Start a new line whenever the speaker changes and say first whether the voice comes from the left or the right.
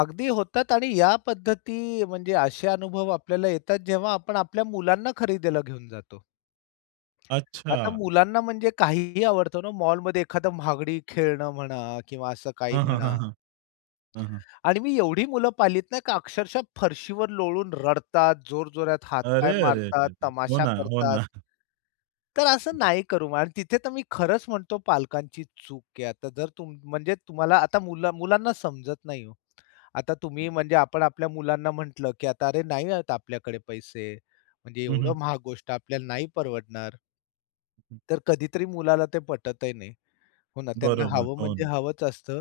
left: अगदी होतात आणि या पद्धती म्हणजे असे अनुभव आपल्याला येतात जेव्हा आपण आपल्या मुलांना खरेदीला घेऊन जातो. आता
right: अच्छा.
left: मुलांना म्हणजे काहीही आवडतं ना मॉलमध्ये. एखादा महागडी खेळणं म्हणा किंवा असं काही
right: हं, हं, हं,
left: म्हणा.
right: हं. हं, हं.
left: आणि मी एवढी मुलं पाहिलीत नाही का अक्षरशः फरशीवर लोळून रडतात, जोरजोरात
right: अरे,
left: हात-पाय
right: अरे रे!
left: मारतात,
right: रे! हो
left: तमाशा
right: ना, हो
left: करतात.
right: ना.
left: तर असं नाही करू आणि तिथे तर मी खरंच म्हणतो पालकांची चूक आहे. आता जर तुम म्हणजे तुम्हाला आता मुला मुलांना समजत नाही ओ. आता तुम्ही म्हणजे आपण आपल्या मुलांना म्हटलं, की "आता अरे नाही आहेत आपल्याकडे पैसे. म्हणजे
right: हं, हं.
left: एवढं महाग गोष्ट आपल्याला नाही परवडणार." तर कधीतरी मुलाला ते पटतही नाही. हो ना, त्यांना
right: बरोबर,
left: हवं
right: हो.
left: म्हणजे हवंच असतं.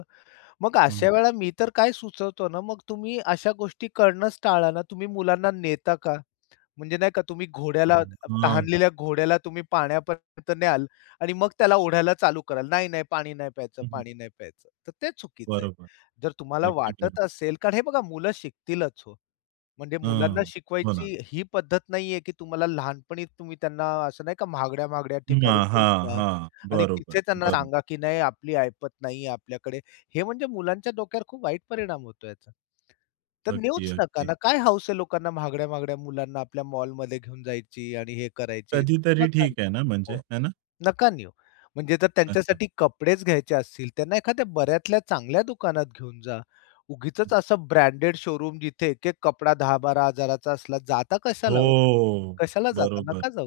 left: मग
right: हं.
left: अशा वेळेला मी तर काय सुचवतो ना मग तुम्ही अशा गोष्टी करणंच टाळा ना. तुम्ही मुलांना नेता का? म्हणजे नाही का तुम्ही घोड्याला
right: हं, हां.
left: तहानलेल्या घोड्याला तुम्ही पाण्यापर्यंत न्याल आणि मग त्याला ओढायला चालू कराल. नाही, नाही पाणी नाही प्यायचं,
right: हं, हं.
left: पाणी नाही प्यायचं. तर ते चुकीचं आहे.
right: बरोबर,
left: जर तुम्हाला
right: अगदी बरोबर.
left: वाटत असेल कारण हे बघा, मुलं शिकतीलच हो. म्हणजे
right: हं,
left: मुलांना
right: हो ना.
left: शिकवायची ही पद्धत नाहीये, की तुम्हाला लहानपणी तुम्ही त्यांना असं नाही का महागड्या-महागड्या ठिकाणी
right: हां,
left: घेऊन
right: हां,
left: जा
right: हां.
left: आणि
right: बरोबर,
left: तिथे त्यांना
right: बरोबर.
left: सांगा, की "नाही आपली ऐपत नाहीये आपल्याकडे." हे म्हणजे मुलांच्या डोक्यावर खूप वाईट परिणाम होतो याचा. तर
right: अगदी,
left: नेऊच नका
right: अगदी.
left: ना. काय हाउस आहे लोकांना महागड्या महागड्या मुलांना आपल्या मॉलमध्ये घेऊन जायची आणि हे करायची.
right: कधीतरी
left: नका
right: ठीक आहे ना,
left: नेऊ
right: म्हणजे
left: हो,
right: आहे ना?
left: नका नेऊ. म्हणजे जर
right: अच्छा.
left: त्यांच्यासाठी कपडेच घ्यायचे असतील त्यांना एखाद्या बऱ्यातल्या चांगल्या दुकानात घेऊन जा. उगीचच असं ब्रँडेड शोरूम जिथे एक एक कपडा 10,000-12,000 चा असला, जाता कशाला हो?
right: हो,
left: कशाला जाता,
right: बरोबर.
left: नका जाऊ.